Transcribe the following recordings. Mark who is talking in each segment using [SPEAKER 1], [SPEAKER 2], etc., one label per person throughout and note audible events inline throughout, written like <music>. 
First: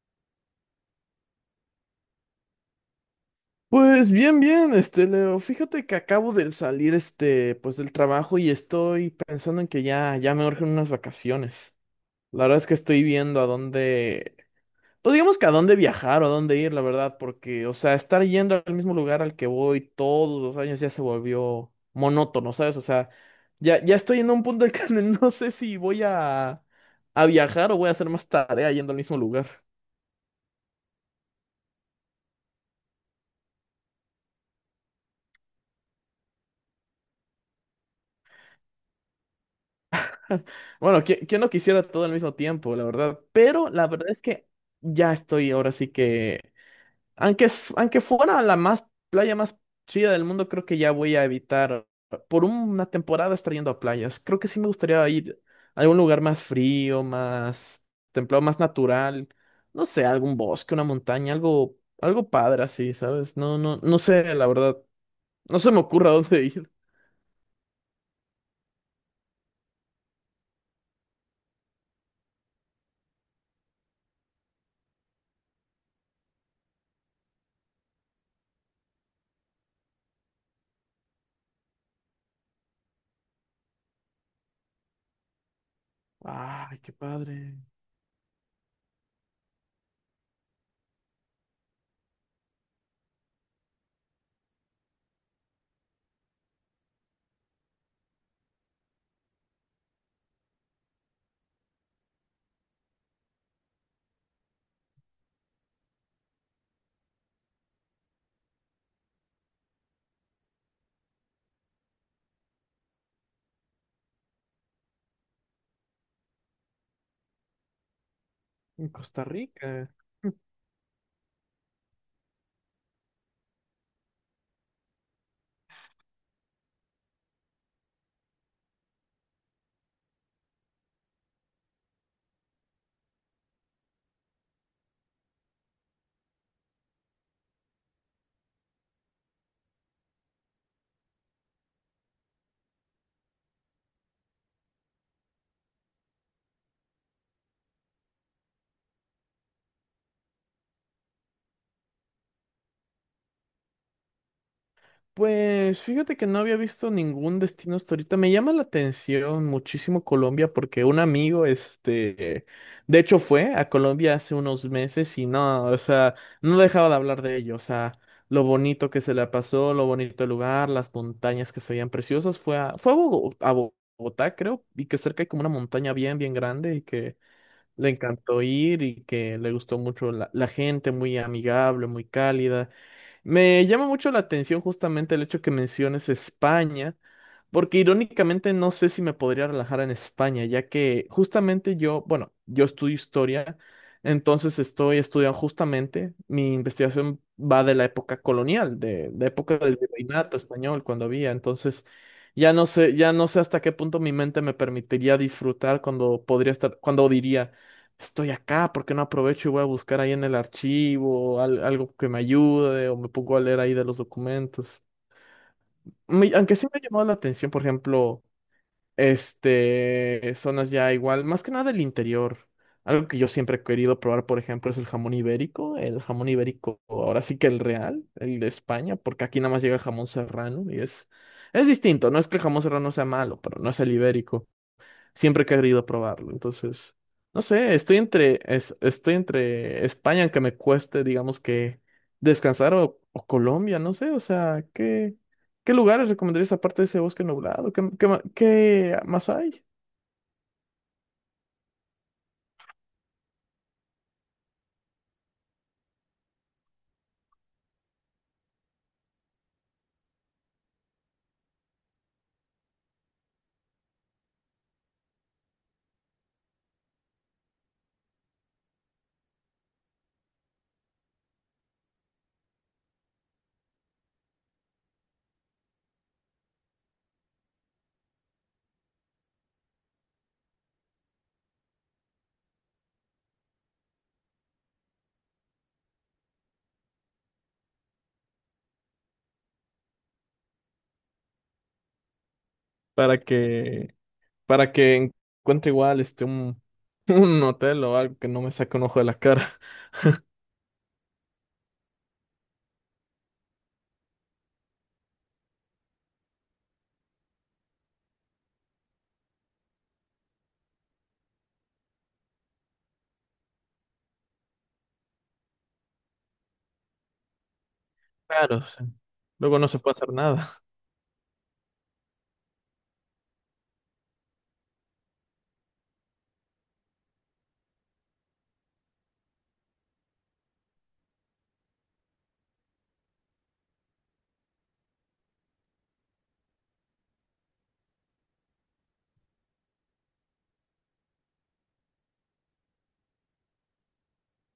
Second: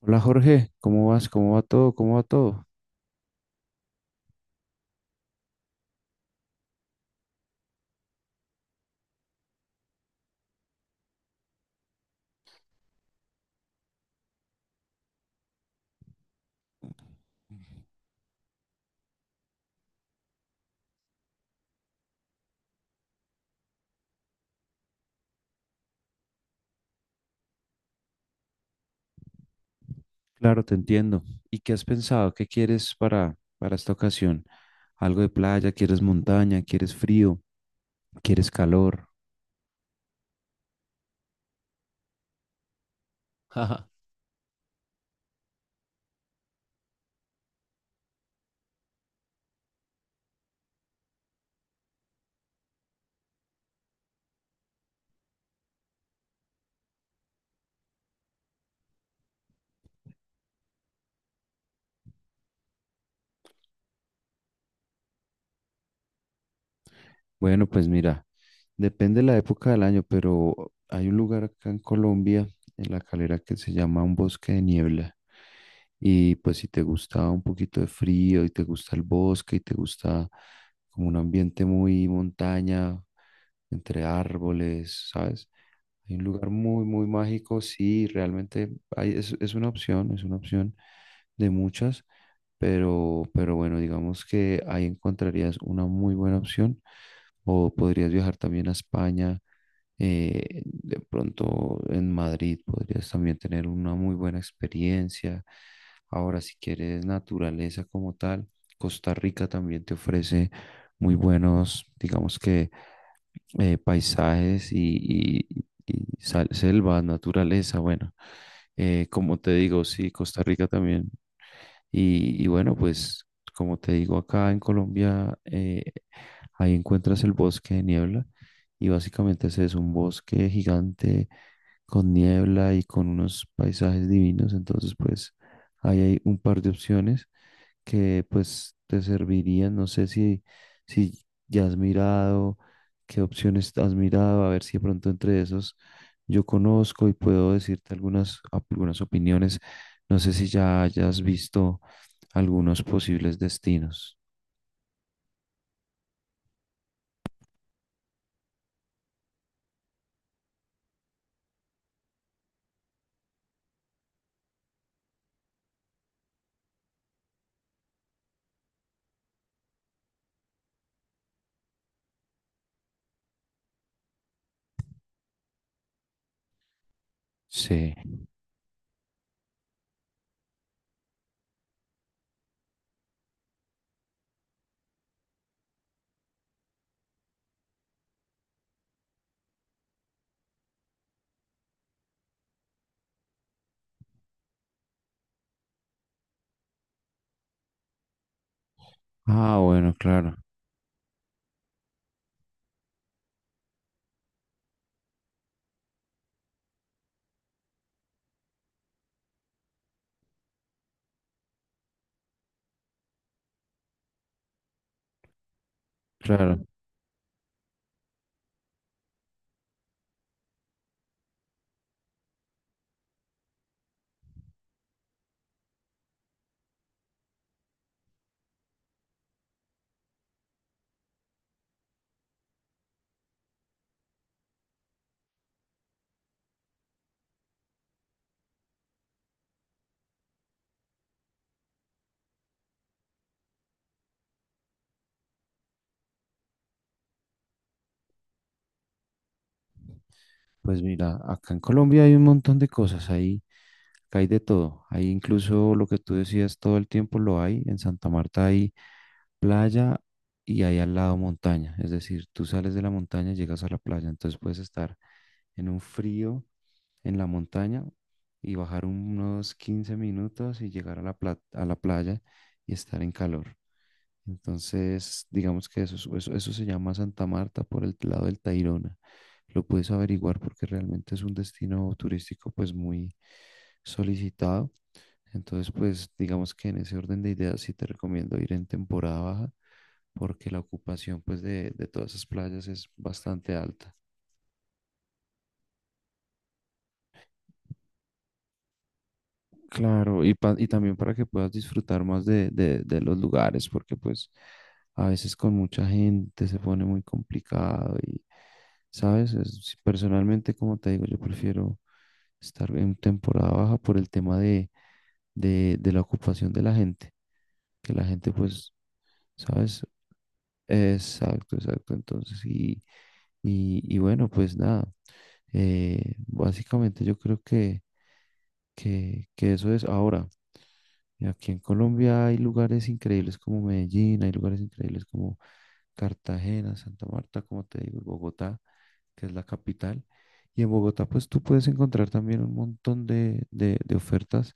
[SPEAKER 1] Hola Jorge, ¿cómo vas? ¿Cómo va todo? ¿Cómo va todo?
[SPEAKER 2] Pues bien, bien, este Leo, fíjate que acabo de salir, este, pues del trabajo y estoy pensando en que ya me urgen unas vacaciones. La verdad es que estoy viendo a dónde, pues digamos que a dónde viajar o a dónde ir, la verdad, porque, o sea, estar yendo al mismo lugar al que voy todos los años ya se volvió monótono, ¿sabes? O sea, ya estoy en un punto en el que <laughs> no sé si voy a viajar o voy a hacer más tarea yendo al mismo lugar.
[SPEAKER 1] Claro, te entiendo. ¿Y qué has pensado? ¿Qué quieres para esta ocasión? ¿Algo de playa? ¿Quieres montaña? ¿Quieres frío? ¿Quieres calor?
[SPEAKER 2] Bueno, ¿quién no quisiera todo al mismo tiempo, la verdad?
[SPEAKER 1] <laughs>
[SPEAKER 2] Pero la
[SPEAKER 1] Ajá.
[SPEAKER 2] verdad es que ya estoy, ahora sí que, aunque, aunque fuera la más playa más chida del mundo, creo que ya voy a evitar por una temporada estar yendo a playas. Creo que sí me gustaría ir a algún lugar más frío, más templado, más natural. No sé, algún bosque, una montaña, algo, algo padre así, ¿sabes? No, no, no sé, la verdad. No se me ocurre a <laughs> dónde ir.
[SPEAKER 1] Bueno, pues mira, depende de la época del año, pero hay un lugar acá en Colombia, en La Calera, que se llama un bosque de niebla. Y pues si te gusta un poquito de frío y te gusta el bosque y te gusta como un ambiente muy montaña, entre árboles, ¿sabes? Hay un lugar
[SPEAKER 2] Ay,
[SPEAKER 1] muy,
[SPEAKER 2] qué
[SPEAKER 1] muy
[SPEAKER 2] padre.
[SPEAKER 1] mágico, sí, realmente es una opción de muchas, pero bueno, digamos que ahí encontrarías una muy buena opción o podrías viajar también a España, de pronto en Madrid podrías también tener una muy buena experiencia. Ahora, si quieres naturaleza como tal, Costa Rica también te ofrece muy buenos, digamos que paisajes y selva, naturaleza, bueno,
[SPEAKER 2] En Costa
[SPEAKER 1] como te digo,
[SPEAKER 2] Rica.
[SPEAKER 1] sí, Costa Rica también. Y bueno, pues como te digo, acá en Colombia, ahí encuentras el bosque de niebla y básicamente ese es un bosque gigante con niebla y con unos paisajes divinos, entonces pues ahí hay un par de opciones que pues te servirían, no sé si ya has mirado. ¿Qué opciones has mirado? A ver si de pronto entre esos yo conozco y puedo decirte algunas, algunas opiniones. No sé si ya hayas visto algunos posibles destinos.
[SPEAKER 2] Pues fíjate que no había visto ningún destino hasta ahorita. Me llama la atención muchísimo Colombia porque un amigo, este, de hecho fue a Colombia hace unos meses y no, o sea, no dejaba de hablar de ello. O sea, lo bonito que se le pasó, lo bonito el lugar, las montañas que se veían preciosas. Fue a a Bogotá, creo, y que cerca hay como una montaña bien, bien grande y que le
[SPEAKER 1] Sí.
[SPEAKER 2] encantó ir y que le gustó mucho la gente, muy amigable, muy cálida. Me llama mucho la atención justamente el hecho que menciones España, porque irónicamente no sé si me podría relajar en España, ya que justamente yo, bueno, yo estudio historia, entonces estoy estudiando justamente, mi investigación va de la época colonial, de la
[SPEAKER 1] Ah,
[SPEAKER 2] época del
[SPEAKER 1] bueno, claro,
[SPEAKER 2] virreinato español, cuando había, entonces ya no sé hasta qué punto mi mente me permitiría disfrutar cuando podría estar, cuando diría estoy acá, ¿por qué no aprovecho y voy a buscar ahí en el archivo algo que me ayude o me pongo a leer ahí de los documentos? Aunque
[SPEAKER 1] claro.
[SPEAKER 2] sí me ha llamado la atención, por ejemplo, este, zonas ya igual, más que nada del interior. Algo que yo siempre he querido probar, por ejemplo, es el jamón ibérico, ahora sí que el real, el de España, porque aquí nada más llega el jamón serrano y es distinto, no es que el jamón serrano sea malo, pero no es el ibérico, siempre he querido probarlo. Entonces, no sé, estoy entre España, aunque me cueste, digamos que descansar, o Colombia, no sé, o sea, ¿qué, qué lugares recomendarías aparte de ese bosque nublado? ¿Qué, qué, qué más hay?
[SPEAKER 1] Pues mira, acá en Colombia hay un montón de cosas, ahí, acá hay de todo. Ahí incluso lo que tú decías todo el tiempo lo hay. En Santa Marta hay playa y hay al lado montaña. Es decir, tú sales de la montaña y llegas a la playa. Entonces puedes estar en un frío en la montaña y bajar unos 15 minutos y llegar a a la playa y estar en calor. Entonces, digamos que eso, eso se llama Santa Marta por el lado del Tayrona. Lo puedes averiguar porque realmente es un destino turístico pues muy solicitado. Entonces, pues digamos que en ese orden de ideas sí te recomiendo ir en temporada baja porque la ocupación pues de todas esas playas es
[SPEAKER 2] Para
[SPEAKER 1] bastante
[SPEAKER 2] que,
[SPEAKER 1] alta.
[SPEAKER 2] para que encuentre igual este un, <laughs> un hotel o algo que no me saque un ojo de la cara.
[SPEAKER 1] Claro, y también para que puedas disfrutar más de los lugares, porque pues a veces con mucha gente se pone muy complicado y, ¿sabes? Personalmente, como te digo, yo prefiero estar en temporada baja por el tema de la ocupación de la gente, que la gente
[SPEAKER 2] Claro, o
[SPEAKER 1] pues,
[SPEAKER 2] sea, luego no se
[SPEAKER 1] ¿sabes?
[SPEAKER 2] puede hacer nada. <laughs>
[SPEAKER 1] Exacto, exacto. Entonces, y bueno, pues nada, básicamente yo creo que eso es ahora. Y aquí en Colombia hay lugares increíbles como Medellín, hay lugares increíbles como Cartagena, Santa Marta, como te digo, Bogotá, que es la capital. Y en Bogotá, pues tú puedes encontrar también un montón de ofertas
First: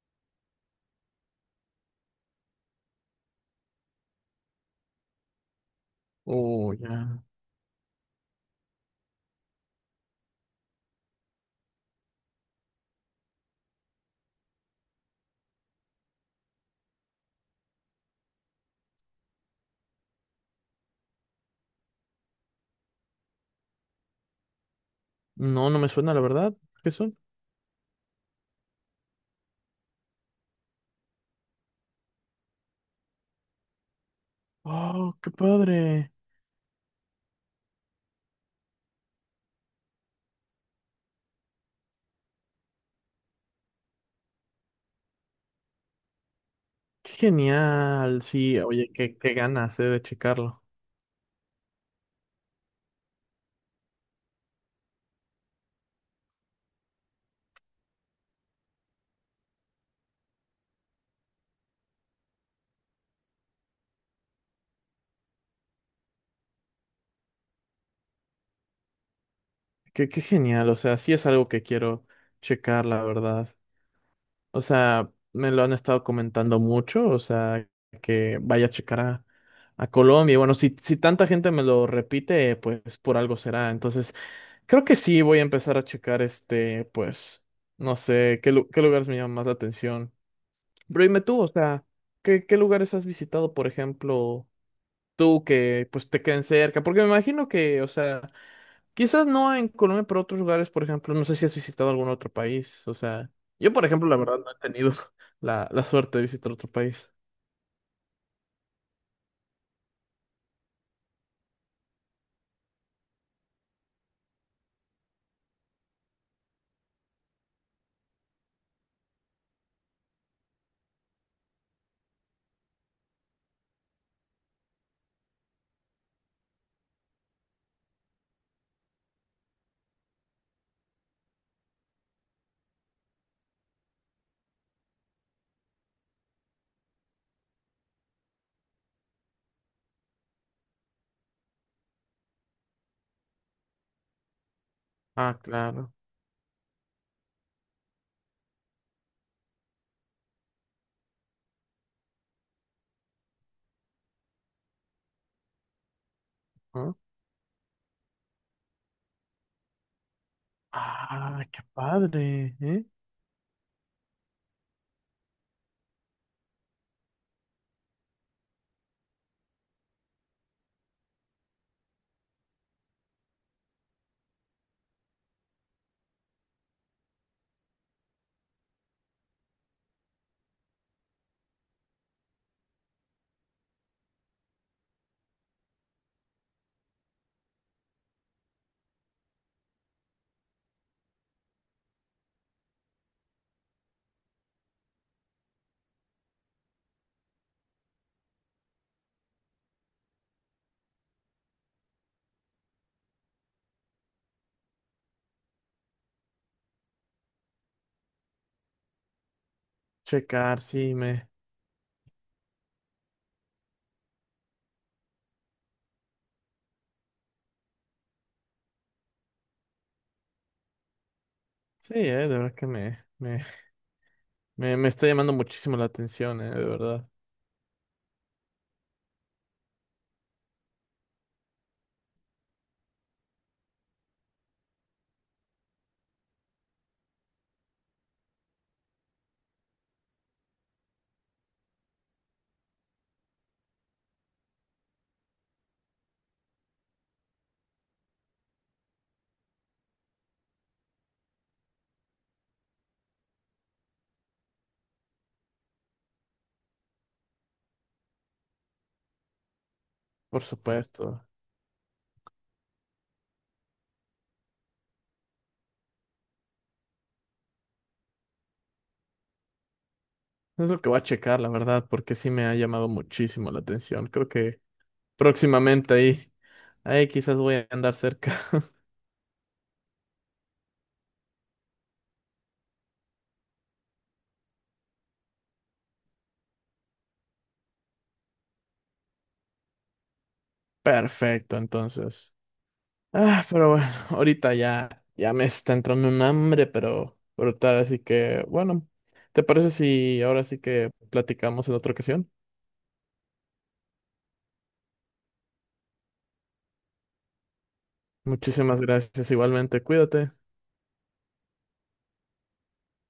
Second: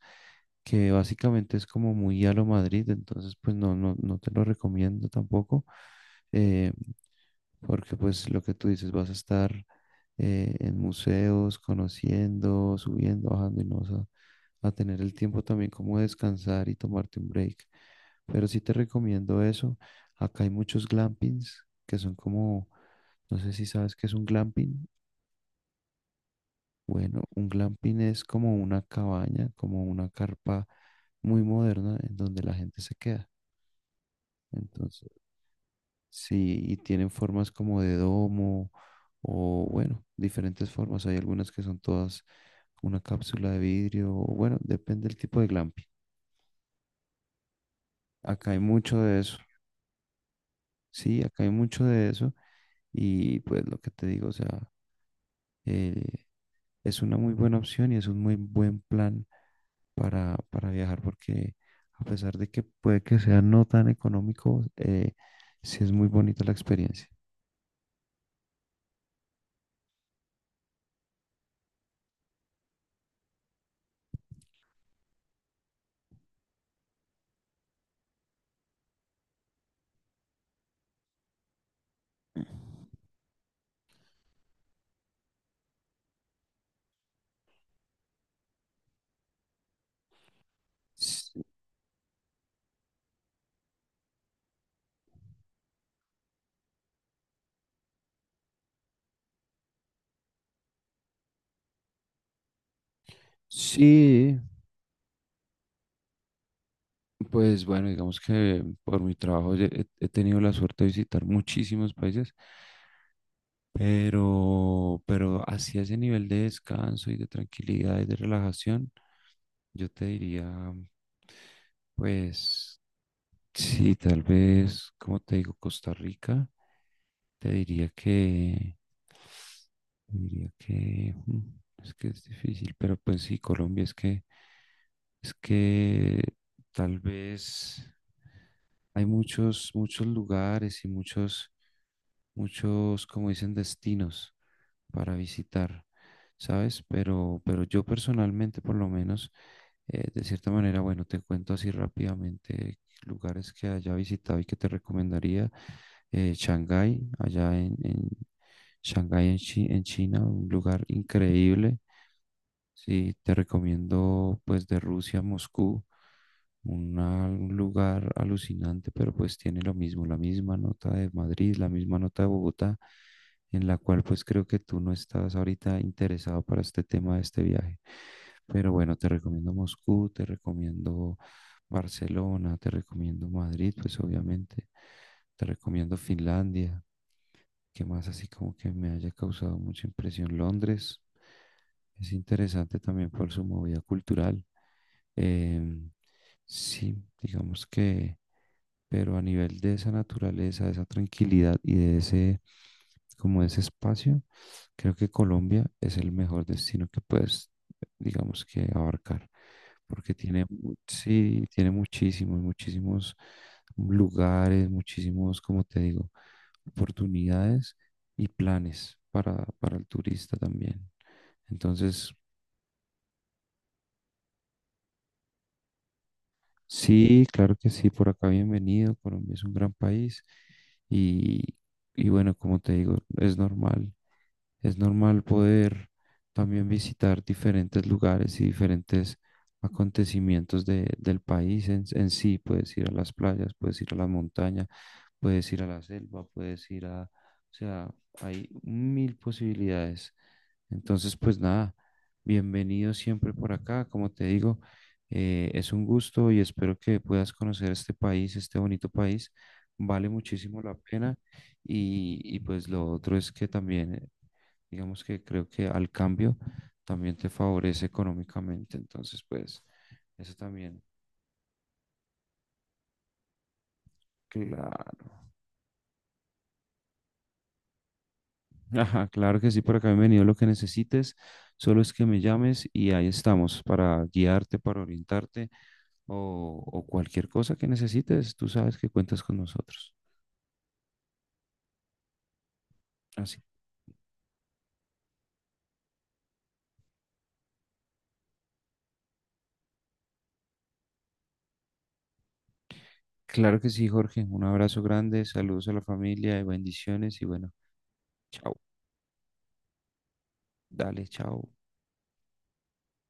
[SPEAKER 1] que básicamente es como muy a lo Madrid, entonces pues no te lo recomiendo tampoco. Eh,
[SPEAKER 2] Oh, ya.
[SPEAKER 1] Porque pues lo que tú dices, vas a estar en museos, conociendo, subiendo, bajando y no a tener el tiempo también como de descansar y tomarte un break. Pero sí te recomiendo eso. Acá hay muchos glampings que son como, no sé si sabes qué es un glamping.
[SPEAKER 2] No, no me suena, la verdad. ¿Qué son?
[SPEAKER 1] Bueno, un glamping es como una cabaña, como una carpa muy moderna en donde la gente se queda. Entonces,
[SPEAKER 2] Oh, qué padre.
[SPEAKER 1] sí, y tienen formas como de domo o bueno, diferentes formas. Hay algunas que son todas una cápsula de vidrio o bueno, depende del tipo de glamping.
[SPEAKER 2] Qué genial,
[SPEAKER 1] Acá hay
[SPEAKER 2] sí, oye,
[SPEAKER 1] mucho
[SPEAKER 2] qué,
[SPEAKER 1] de
[SPEAKER 2] qué
[SPEAKER 1] eso.
[SPEAKER 2] ganas, de checarlo.
[SPEAKER 1] Sí, acá hay mucho de eso y pues lo que te digo, o sea, eh, es una muy buena opción y es un muy buen plan para viajar porque a pesar de que puede que sea no tan económico, sí es muy bonita la experiencia.
[SPEAKER 2] Qué, qué genial, o sea, sí es algo que quiero checar, la verdad. O sea, me lo han estado comentando mucho, o sea, que vaya a a Colombia. Y bueno, si, si tanta gente me lo repite, pues por algo será. Entonces, creo que sí voy a empezar a checar, este, pues, no sé, qué, qué lugares me llaman más la atención. Pero dime
[SPEAKER 1] S-
[SPEAKER 2] tú, o sea, ¿qué, qué lugares has visitado, por ejemplo? Tú que pues te queden cerca, porque me imagino que, o sea, quizás no en Colombia, pero otros lugares, por ejemplo, no sé si has visitado algún otro país, o sea, yo por ejemplo, la verdad
[SPEAKER 1] Sí,
[SPEAKER 2] no he tenido <laughs> la suerte de visitar otro país.
[SPEAKER 1] pues bueno, digamos que por mi trabajo he tenido la suerte de visitar muchísimos países, pero así a ese nivel de descanso y de tranquilidad y de relajación, yo te diría, pues sí, tal vez, como te digo, Costa Rica, te diría que, te diría que es que es difícil, pero pues sí, Colombia es que tal vez hay muchos, muchos lugares y muchos, muchos, como dicen, destinos para
[SPEAKER 2] Ah,
[SPEAKER 1] visitar,
[SPEAKER 2] claro.
[SPEAKER 1] ¿sabes? Pero yo personalmente, por lo menos, de cierta manera, bueno, te cuento así rápidamente lugares que haya visitado y que te recomendaría.
[SPEAKER 2] ¿No?
[SPEAKER 1] Shanghái, allá en Shanghái, en China, un lugar
[SPEAKER 2] Ah, qué
[SPEAKER 1] increíble.
[SPEAKER 2] padre, ¿eh?
[SPEAKER 1] Sí, te recomiendo pues de Rusia a Moscú, un lugar alucinante, pero pues tiene lo mismo, la misma nota de Madrid, la misma nota de Bogotá, en la cual pues creo que tú no estás ahorita interesado para este tema de este viaje. Pero bueno, te recomiendo Moscú, te recomiendo Barcelona, te recomiendo Madrid, pues obviamente, te recomiendo Finlandia. ¿Qué más así como que me haya causado mucha impresión? Londres es interesante también por su movida cultural. Em, sí, digamos que pero a nivel de esa naturaleza, de esa tranquilidad y de ese, como ese espacio, creo que Colombia es el mejor destino que puedes, digamos que abarcar, porque tiene,
[SPEAKER 2] Checar, sí,
[SPEAKER 1] sí, tiene muchísimos, muchísimos lugares, muchísimos, como te digo, oportunidades y planes para el turista también.
[SPEAKER 2] sí,
[SPEAKER 1] Entonces,
[SPEAKER 2] de verdad que me está llamando muchísimo la atención, de verdad,
[SPEAKER 1] sí, claro que sí, por acá bienvenido. Colombia es un gran país y, y bueno, como te digo, es normal poder también visitar diferentes lugares y diferentes acontecimientos del país en sí. Puedes ir a las playas, puedes ir a las montañas, puedes ir a la selva, puedes ir a, o sea, hay mil posibilidades. Entonces, pues nada, bienvenido siempre por acá, como te digo, es un gusto y espero que puedas conocer este país, este bonito país, vale
[SPEAKER 2] por
[SPEAKER 1] muchísimo la pena
[SPEAKER 2] supuesto.
[SPEAKER 1] y pues lo otro es que también, digamos que creo que al cambio también te favorece económicamente, entonces pues eso
[SPEAKER 2] Es lo
[SPEAKER 1] también.
[SPEAKER 2] que voy a checar, la verdad, porque sí me ha llamado muchísimo la atención. Creo que
[SPEAKER 1] Claro,
[SPEAKER 2] próximamente ahí. Ahí quizás voy a andar cerca. <laughs>
[SPEAKER 1] ajá, claro que sí, por acá bienvenido lo que necesites, solo es que me llames y ahí estamos para guiarte, para orientarte o cualquier cosa que necesites, tú sabes que cuentas con nosotros.
[SPEAKER 2] Perfecto, entonces.
[SPEAKER 1] Así,
[SPEAKER 2] Ah, pero bueno, <laughs> ahorita ya me está entrando un hambre, pero brutal, así que bueno, ¿te parece si ahora sí que platicamos en otra ocasión?
[SPEAKER 1] claro que sí, Jorge, un abrazo grande, saludos a la familia y bendiciones y bueno, chao,
[SPEAKER 2] Muchísimas gracias, igualmente, cuídate.
[SPEAKER 1] dale, chao.